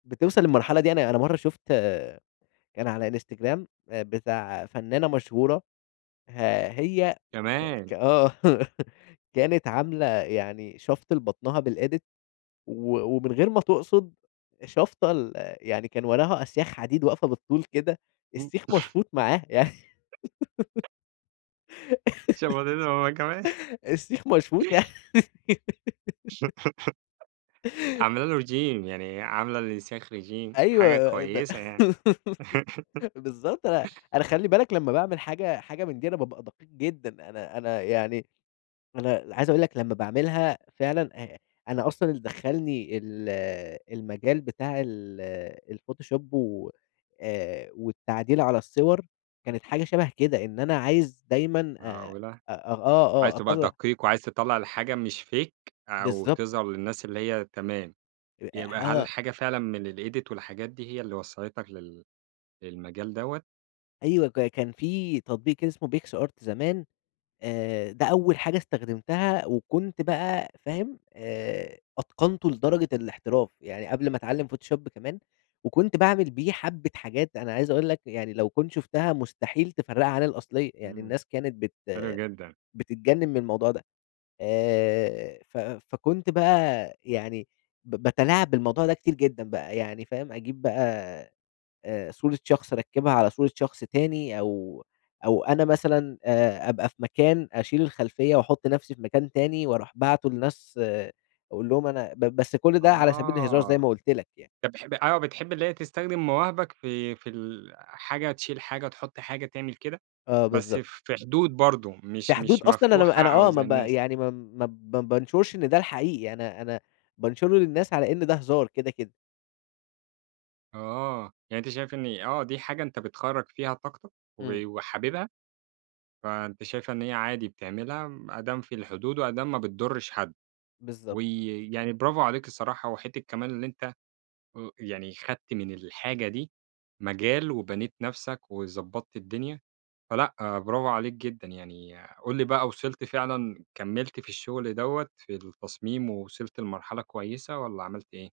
بتوصَل للمرحلة دي، أنا أنا مرّة شُفت كان على Instagram آآ بتاع فنانة مشهورة، ه هي [unintelligible] ك كمان. آه كانت عاملة يعني شفْط لبطنها بالEdit و ومن غير ما تقصد شافطه ال يعني كان وراها أسياخ حديد واقفة بالطول كده، السيخ مشفوط معاها يعني شفطته هو كمان السيخ مشفوط عامله له Regime يعني عاملة للأسياخ Regime حاجة أيوه ب كويسة يعني. بالضبط أ أنا خلّي بالك لما باعمل حاجة حاجة من دي، أنا بابقى دقيق جدًا، أنا أنا يعني أنا عايز أقول لك لمّا باعملها فعلًا، آآ أنا أصلًا اللي دخلني ال المجال بتاع ال الPhotoshop و آآ والتعديل على الصور، كانت حاجة شبه كده، إن أنا عايز دايمًا، آآ، معقولة! أ أ آه، عايز آه تبقى أطلّع دقيق، وعايز تطلَّع الحاجة مش Fake أو بالضبط. تظهر للناس اللي هي تمام، يبقى [unintelligible] هل آه. الحاجة فعلًا من الEdit والحاجات دي هي اللي وصَّلتك لل للمجال دوّة؟ أيوه ك كان في تطبيق اسمه PicsArt زمان، آآ، ده أول حاجة استخدمتها، وكنت بقى فاهم، آآ، أتقنته لدرجة الاحتراف، يعني قبل ما أتعلم Photoshop كمان، وكنت باعمل بيه حبة حاجات، أنا عايز أقول لك يعني لو كنت شُفتها مستحيل تفرقها عن الأصلية، يعني إمم، الناس كانت بت حلو جدًا. بتتجنن من الموضوع ده، آآ، ف فكنت بقى يعني ب باتلاعب بالموضوع ده كتير جدًا بقى، يعني فاهم، أجيب بقى، آآ، صورة شخص أركبها على صورة شخص تاني، أو أو أنا مثلًا، آآ، أبقى في مكان أشيل الخلفية، وأحط نفْسِي في مكان تاني وأرُوح باعته للناس أقول لهم أنا ب بس كل ده على سبيل الهزار، زي آه، ما قُلت لك يعني. طَب بح آه، بتحب اللي هي تستخدم مواهبك في في ال حاجة تشيل حاجة، تحط حاجة، تعمل كده؟ آه، بس بالضبط. في حدود برضه في مش حدود مش أصلًا، أنا ما مفتوحة أنا أو آه، ما زي ب الناس يعني ما ب ما بانشرش إن ده الحقيقي، أنا أنا بانشره للناس على إن ده هزار كده، كده. آه، يعني أنت شايف إن آه دي حاجة أنت بتخرَّج فيها طاقتك، إمم. و وحاببها، فأنت شايف إن هي عادي بتعملها، م أدام في الحدود، وأدام ما بتضرش حد، بالضبط. وي يعني برافو عليك الصراحة، وحتّة كمان اللي أنت، [unintelligible] يعني خدت من الحاجة دي مجال، وبنيت نفْسَك، وضبطت الدنيا، فلأ برافوعليك جدًا يعني، قُل لي بقى وصلت فعلًا، كملت في الشغل دوّة في التصميم، ووصلت لمرحلة كويسة، والَّا عملت إيه؟